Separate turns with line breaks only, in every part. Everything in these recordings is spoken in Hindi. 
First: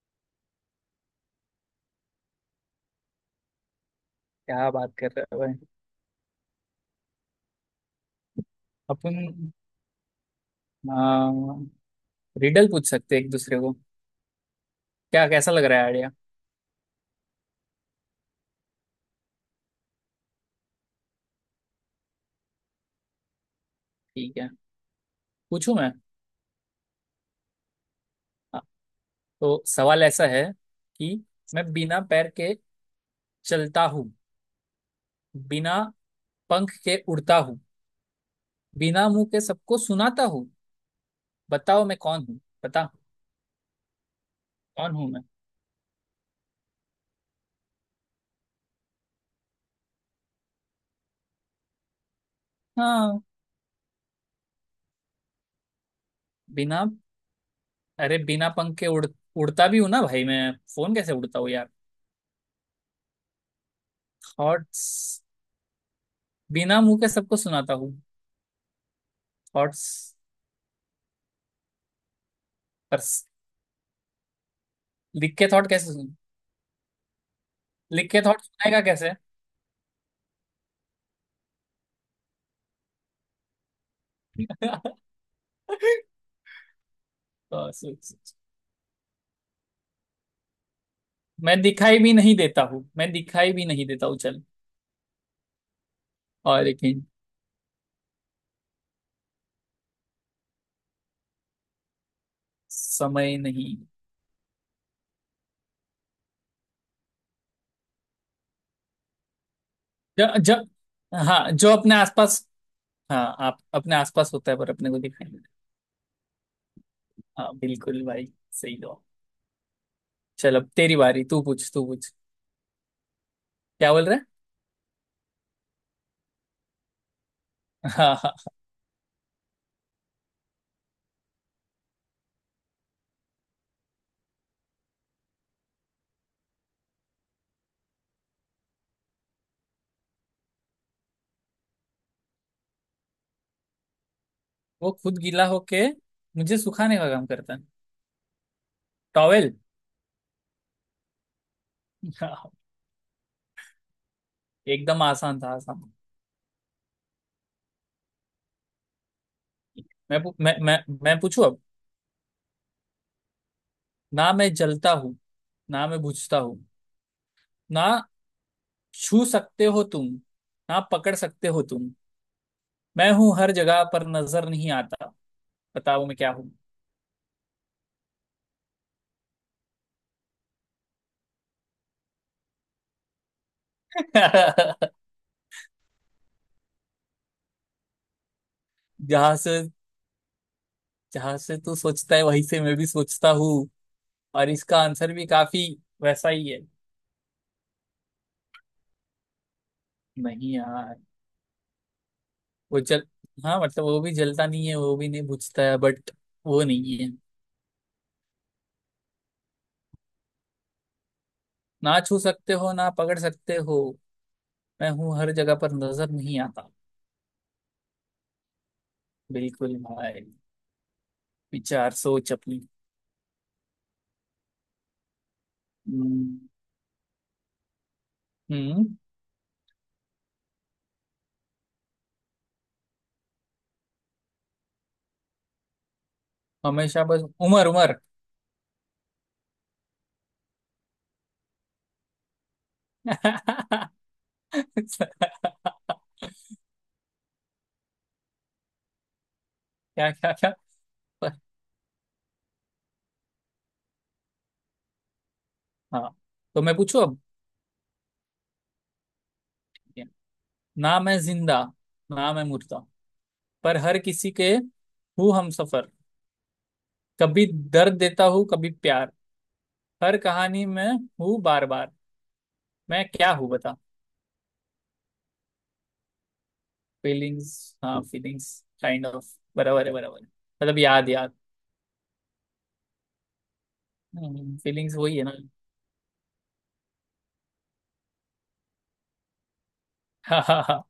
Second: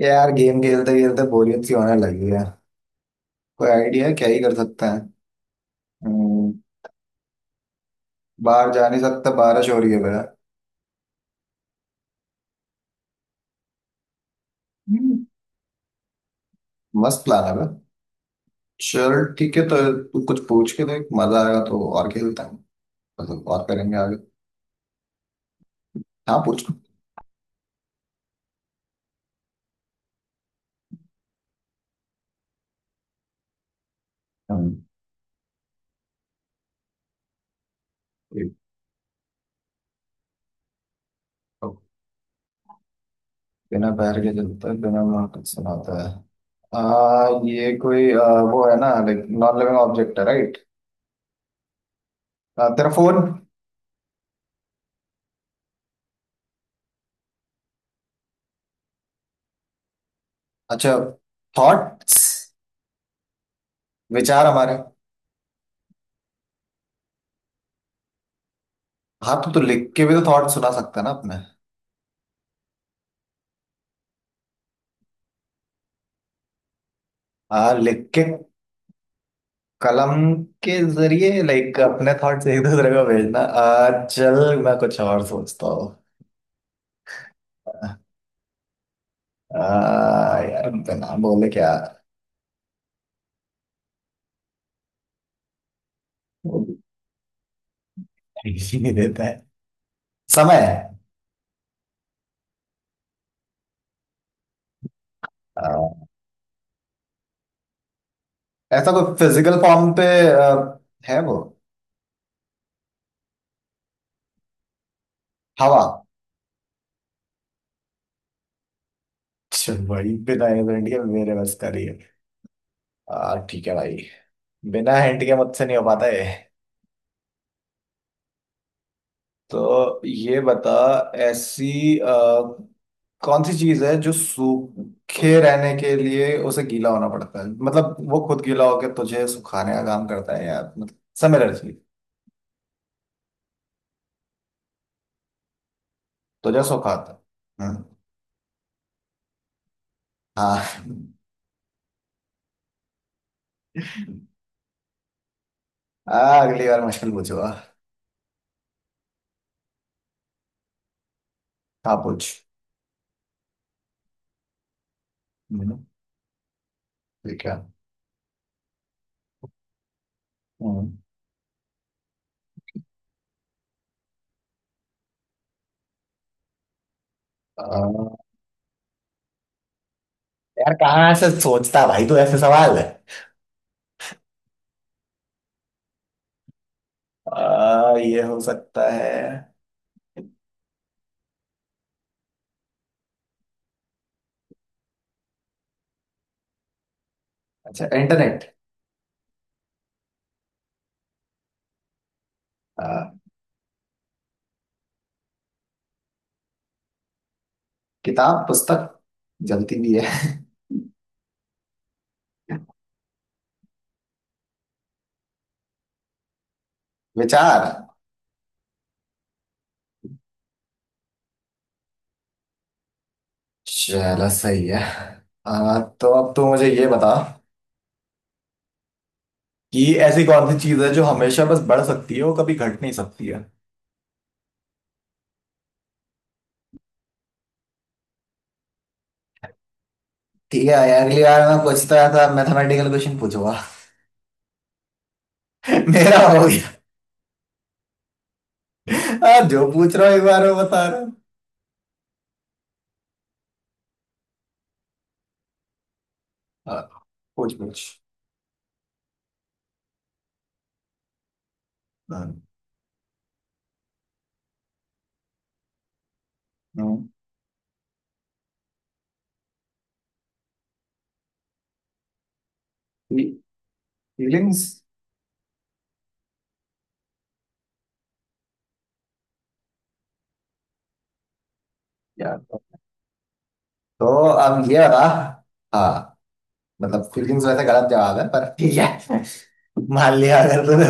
ये यार गेम खेलते खेलते बोरियत सी होने लगी है। कोई आइडिया है क्या ही कर
क्या
सकते
बात
हैं।
कर रहे हो भाई।
हम्म। बाहर जा नहीं सकता,
अपन
बारिश हो रही है बेटा।
रिडल पूछ सकते हैं एक दूसरे को।
हम्म।
क्या कैसा लग रहा है आइडिया।
मस्त प्लान है बे। चल ठीक है, तो तू कुछ पूछ के देख, मजा आएगा तो और खेलते हैं। मतलब और करेंगे आगे।
ठीक है। पूछूं मैं।
हाँ पूछ।
हाँ, तो सवाल ऐसा है कि मैं बिना पैर के चलता हूँ,
हम्म।
बिना पंख के उड़ता हूँ,
एक।
बिना मुंह के सबको सुनाता हूँ।
तो
बताओ मैं कौन हूँ। बता।
बिना पैर के चलता है,
कौन
बिना
हूँ मैं।
मुंह के सुनाता है। ये कोई वो है ना, लाइक नॉन लिविंग ऑब्जेक्ट है राइट। तेरा फोन।
हाँ, बिना अरे बिना पंख के उड़ उड़ता भी हूँ ना भाई, मैं
अच्छा,
फोन कैसे उड़ता हूँ यार।
थॉट्स, विचार हमारे।
थॉट्स। बिना मुंह के सबको सुनाता हूँ।
हाँ तो
थॉट्स
लिख के भी तो थॉट सुना सकते हैं ना अपने।
पर लिख के थॉट कैसे सुन,
लिख
लिख के
के
थॉट सुनाएगा कैसे।
कलम के जरिए, लाइक अपने थॉट्स एक दूसरे को भेजना। चल मैं कुछ और सोचता हूँ।
और सोच।
आ, यार बिना बोले
मैं
क्या।
दिखाई भी नहीं देता हूँ, मैं दिखाई भी नहीं देता हूँ चल।
वो
और एक hint,
ही नहीं देता है। समय।
समय नहीं।
आ, ऐसा कोई फिजिकल फॉर्म पे
ज, ज,
आ, है वो।
हाँ जो अपने आसपास, हाँ आप अपने आसपास होता है पर अपने को दिखाई नहीं
हवा।
देता। हाँ, बिल्कुल भाई। सही जवाब।
अच्छा भाई, बिना
चल अब
हिंट
तेरी
के
बारी,
मेरे
तू
बस
पूछ तू
करिए।
पूछ।
ठीक है
क्या
भाई,
बोल रहा
बिना हिंट के मुझसे नहीं हो पाता है।
है। हाँ हाँ।
तो ये बता, ऐसी कौन सी चीज है जो सूखे रहने के लिए उसे गीला होना पड़ता है, मतलब वो खुद गीला होकर तुझे सुखाने का काम करता है, या मतलब सिमिलर चीज।
वो खुद गीला होके मुझे
तुझे
सुखाने का
सुखाता
काम करता है।
है। हम्म।
टॉवेल।
हाँ
हाँ, एकदम आसान था, आसान।
आ, अगली बार मुश्किल पूछूंगा।
मैं पू- मैं मैं मैं पूछू अब।
हाँ पूछ।
ना मैं जलता हूँ,
हम्म।
ना मैं बुझता हूँ,
ठीक है।
ना छू सकते हो तुम, ना
हम्म।
पकड़ सकते हो तुम। मैं हूँ हर जगह पर नजर नहीं आता। बताओ मैं क्या हूँ।
अ, यार कहाँ ऐसे सोचता भाई तू, ऐसे सवाल है। ये हो सकता है।
जहां से, जहां से तू सोचता है वहीं से मैं भी सोचता हूँ। और इसका आंसर भी काफी वैसा ही है।
अच्छा, इंटरनेट।
नहीं यार, वो जल हाँ मतलब वो भी जलता नहीं है, वो भी नहीं बुझता है बट वो नहीं है।
किताब, पुस्तक जलती भी है
ना छू सकते हो ना पकड़ सकते हो, मैं हूँ हर जगह पर नजर नहीं आता।
विचार।
बिल्कुल भाई। विचार, सोच अपनी।
चलो सही है। तो अब तो
हम्म।
मुझे ये बता
हम्म,
कि ऐसी कौन सी चीज है जो हमेशा बस बढ़ सकती है, वो कभी घट नहीं सकती है।
हमेशा बस उम्र उम्र।
ठीक है यार, अगली बार मैं पूछता था, मैथमेटिकल क्वेश्चन पूछूंगा।
क्या
मेरा हो गया। जो पूछ रहा
क्या
हूँ एक
क्या
बार वो बता रहा हूँ।
पर। हाँ, तो मैं
आ,
पूछू अब।
पूछ पूछ।
ना मैं जिंदा, ना मैं मुर्दा, पर हर किसी के हूँ हम सफर। कभी दर्द देता हूँ कभी प्यार। हर कहानी में हूँ बार बार। मैं क्या हूँ बता।
फीलिंग्स।
फीलिंग्स। हाँ फीलिंग्स काइंड ऑफ बराबर है, बराबर है मतलब याद याद।
यार तो अब ये
फीलिंग्स
बता।
वही है ना।
हाँ मतलब फीलिंग्स वैसे गलत जवाब है, पर ठीक है मान लिया
हाँ
अगर
हाँ।
तूने।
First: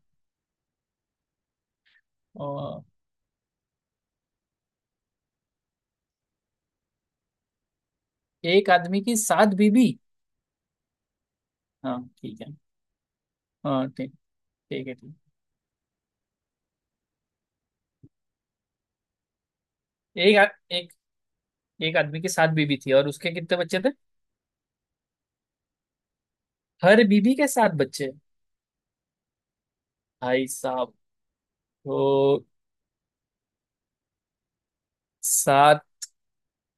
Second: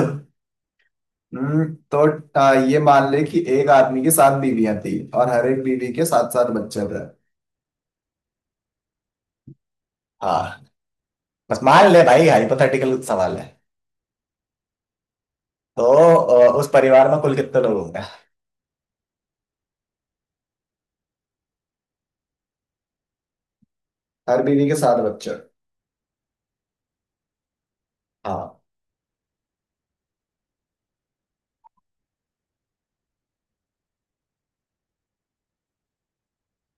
हम्म। तो ये
हाँ,
मान ले कि एक आदमी की सात बीवियां थी, और हर एक बीवी के सात सात बच्चे थे।
एक आदमी की सात बीबी।
हाँ, बस मान
हाँ
ले भाई,
ठीक है।
हाइपोथेटिकल सवाल है।
हाँ ठीक। ठीक है ठीक।
तो उस परिवार में कुल कितने लोग होंगे।
एक आ, एक एक आदमी की सात बीबी थी और उसके कितने बच्चे थे।
हर बीवी के सात बच्चे।
हर बीबी के सात बच्चे।
हाँ।
भाई साहब। तो सात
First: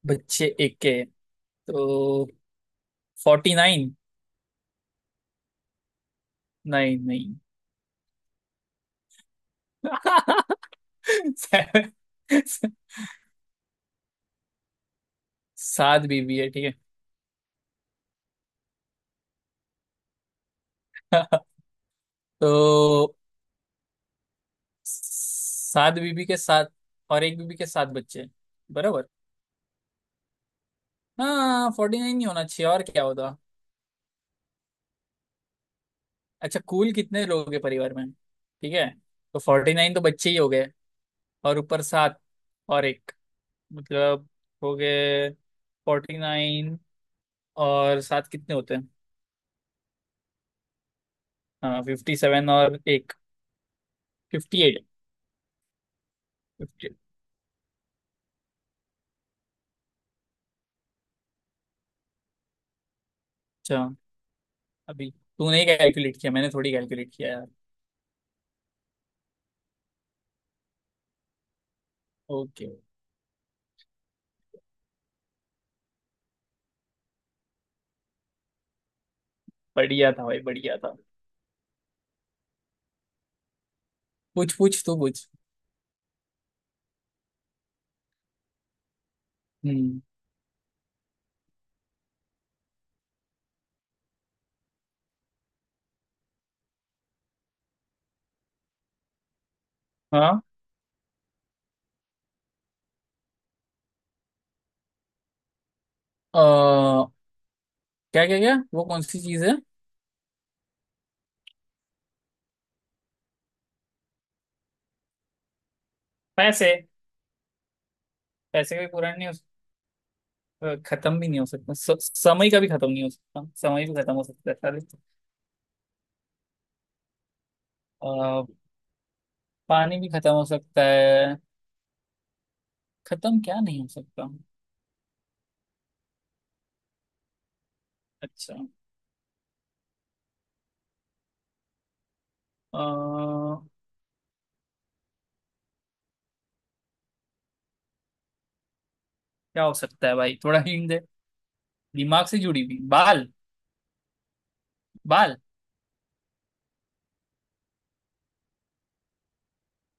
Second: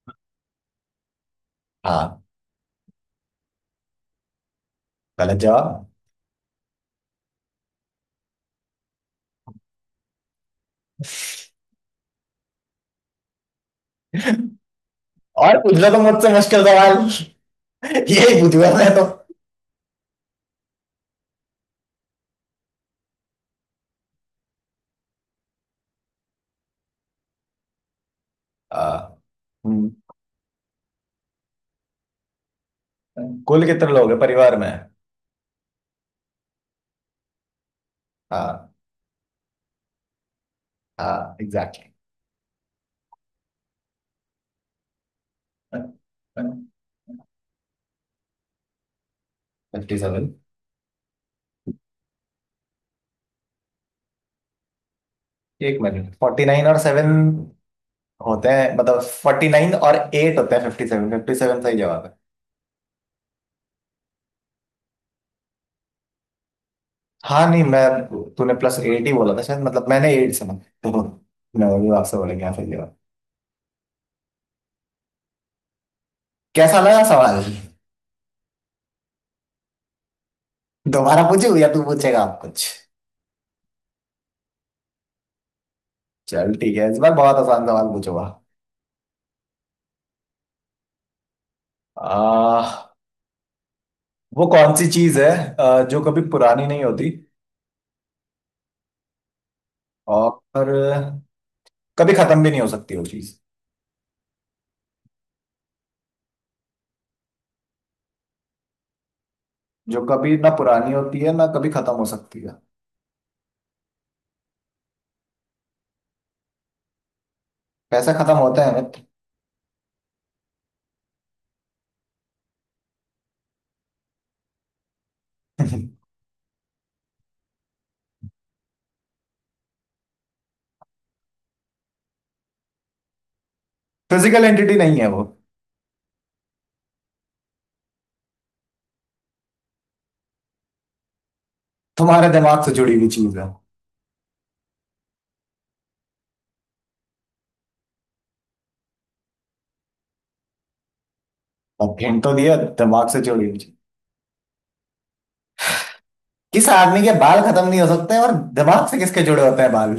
बच्चे एक के।
हाँ।
तो 49।
गलत जवाब।
नहीं नहीं।
और पूछ लो तो
सात
मुझसे
बीबी है
मुश्किल
ठीक है।
सवाल। यही पूछूंगा मैं तो।
तो सात बीबी के साथ और एक बीबी के सात बच्चे
हाँ।
बराबर।
हम्म।
हाँ, फोर्टी नाइन नहीं होना चाहिए, और क्या होता।
कुल कितने लोग हैं परिवार में।
अच्छा कुल कितने लोग हैं परिवार में, ठीक
हाँ।
है। तो 49 तो बच्चे ही हो गए।
हाँ
और ऊपर
एग्जैक्टली।
सात और एक, मतलब हो गए 49 और सात कितने होते हैं।
57।
हाँ 57 और एक, 58।
एक मिनट, फोर्टी नाइन और
50।
सेवन होते हैं, मतलब 49 और 8 होते हैं 57, 57 सही जवाब है।
अच्छा। अभी तूने ही कैलकुलेट किया, मैंने थोड़ी कैलकुलेट किया यार।
हाँ नहीं, मैं, तूने प्लस एट ही बोला था शायद, मतलब मैंने एट सुना। तो मैं वही आपसे बोलेंगे, हाँ
ओके।
सही जवाब। कैसा लगा सवाल।
बढ़िया था भाई, बढ़िया था।
दोबारा पूछू या तू पूछेगा आप कुछ।
पूछ पूछ तू पूछ।
चल ठीक है, इस बार बहुत आसान सवाल पूछूंगा।
हम्म।
आ, वो कौन सी चीज है जो कभी पुरानी नहीं होती,
हाँ।
और कभी खत्म भी नहीं हो सकती वो चीज।
अ, क्या क्या क्या वो कौन सी चीज़ है।
जो कभी ना पुरानी होती है, ना कभी खत्म हो सकती है।
पैसे।
पैसा खत्म होता
पैसे
है।
कोई पुरानी नहीं। खत्म भी नहीं हो सकता, समय का भी खत्म नहीं हो सकता, समय भी खत्म हो सकता है सारे। अ, पानी भी खत्म हो सकता है। खत्म क्या नहीं हो सकता।
फिजिकल एंटिटी नहीं है वो।
अच्छा।
तुम्हारे दिमाग से जुड़ी हुई चीज है।
क्या हो सकता है भाई, थोड़ा हिंट दे।
अब हिंट
दिमाग
तो
से
दिया,
जुड़ी हुई
दिमाग से
बाल।
जुड़ी हुई चीज।
बाल।
किस आदमी के बाल खत्म नहीं हो सकते, और दिमाग से किसके जुड़े होते हैं बाल।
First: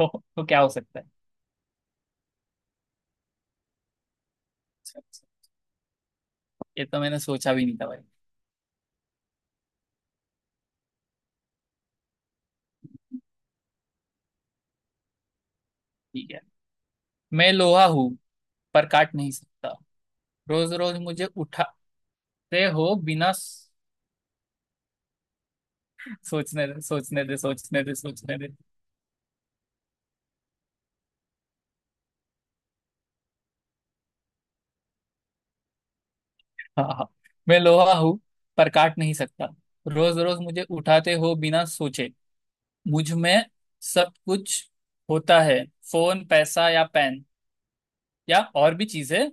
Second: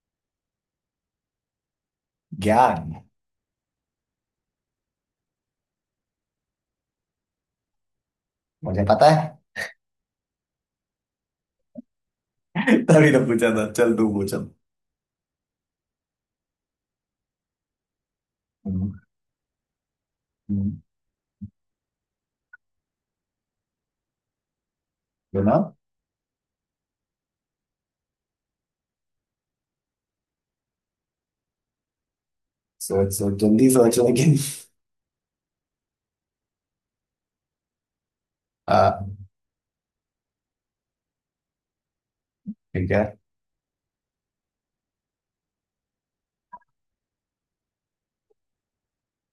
हो तो क्या हो सकता है।
ज्ञान।
अच्छा, अच्छा। ये तो मैंने सोचा भी नहीं था भाई।
मुझे पता है। तभी तो पूछा था, चल तू पूछ अब।
ठीक है। मैं लोहा हूँ पर
हम्म।
काट नहीं सकता। रोज
हम्म।
रोज मुझे उठाते हो बिना
बिना।
सोचने दे, सोचने दे, सोचने दे, सोचने दे।
सोच सोच, जल्दी सोच लेकिन।
हाँ हाँ। मैं लोहा हूँ पर काट नहीं
हाँ
सकता। रोज रोज मुझे उठाते हो बिना सोचे।
ठीक है।
मुझ में सब कुछ होता है, फोन पैसा या पेन या और भी चीजें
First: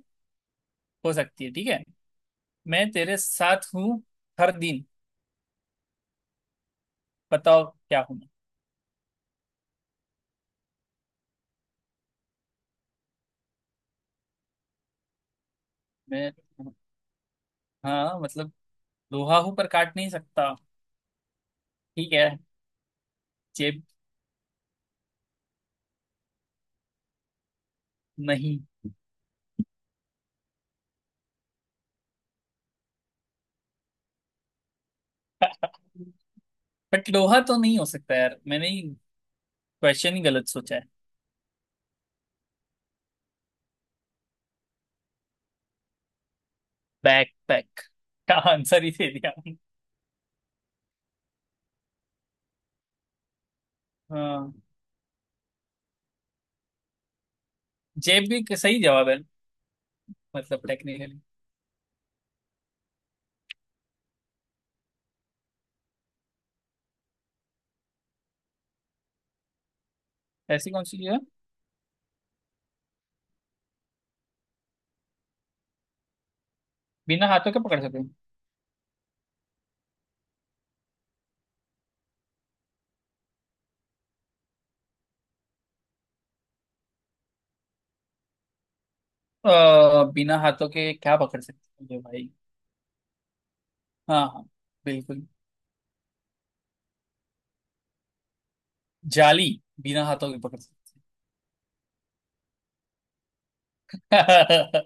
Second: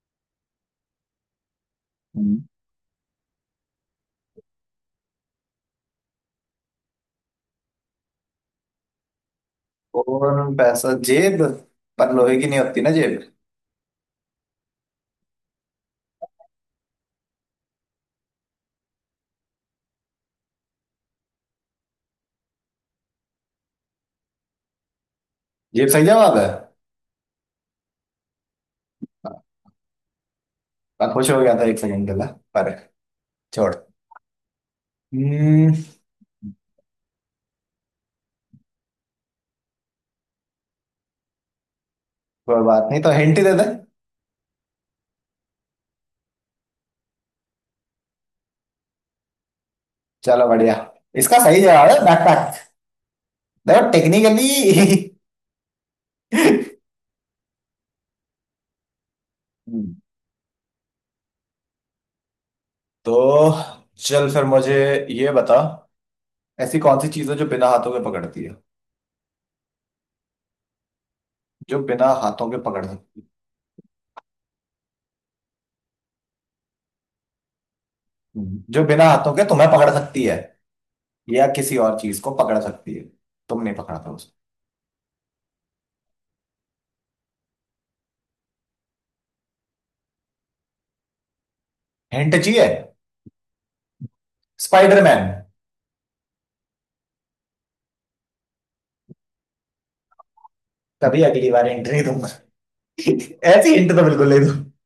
हो सकती है, ठीक है।
हम्म।
मैं तेरे साथ हूँ हर दिन। बताओ क्या हूँ।
और पैसा, जेब। पर लोहे की नहीं होती ना जेब।
मैं मैं हाँ मतलब लोहा हूँ पर काट नहीं सकता, ठीक है। जेब।
जेब सही जवाब है।
नहीं।
मैं खुश हो गया था 1 सेकंड के लिए, पर छोड़। हम्म।
बट लोहा तो नहीं हो सकता यार, मैंने ही क्वेश्चन ही गलत सोचा है।
कोई बात नहीं, तो हिंट ही दे दे।
बैक पैक का आंसर ही दे दिया।
चलो बढ़िया। इसका सही जवाब है बैकपैक। देखो टेक्निकली
हाँ, जेब भी सही जवाब है,
हम्म।
मतलब टेक्निकली।
तो चल फिर मुझे ये बता, ऐसी कौन सी चीज है जो बिना हाथों के पकड़ती है।
ऐसी कौन सी चीज है
जो बिना हाथों के पकड़ सकती है,
बिना हाथों के पकड़ सकते हैं।
जो बिना हाथों के तुम्हें पकड़ सकती है, या किसी और चीज को पकड़ सकती है। तुम नहीं पकड़ा था उसको।
बिना हाथों के क्या पकड़ सकते हैं जो भाई।
हिंट चाहिए।
हाँ हाँ। बिल्कुल।
स्पाइडरमैन।
जाली बिना हाथों के पकड़ सकते
कभी अगली बार हिंट नहीं दूंगा। ऐसी हिंट तो बिल्कुल नहीं दूँ।
हैं।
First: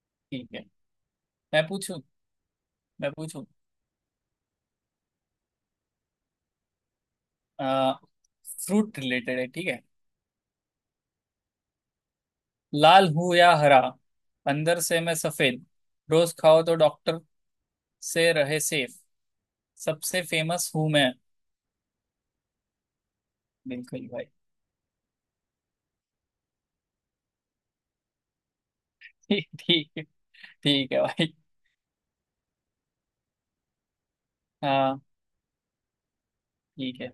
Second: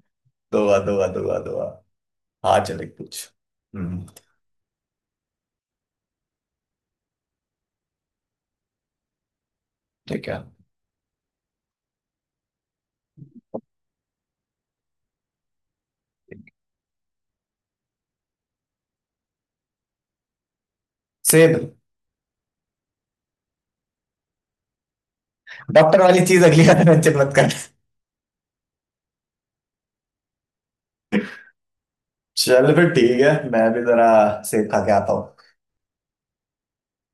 ठीक है।
दुआ दुआ दुआ दुआ।
मैं पूछूं।
हाँ चले
मैं
कुछ।
पूछूं।
हम्म।
आ, फ्रूट रिलेटेड है, ठीक है।
ठीक है।
लाल हूं या हरा, अंदर से मैं सफेद। रोज खाओ तो डॉक्टर से रहे सेफ। सबसे फेमस हूं मैं।
सेब।
बिल्कुल भाई।
डॉक्टर वाली चीज अगली बार मेंशन मत कर।
ठीक, ठीक है। ठीक है भाई।
चल फिर ठीक है, मैं भी जरा सेब खा के
हाँ
आता हूँ।
ठीक है।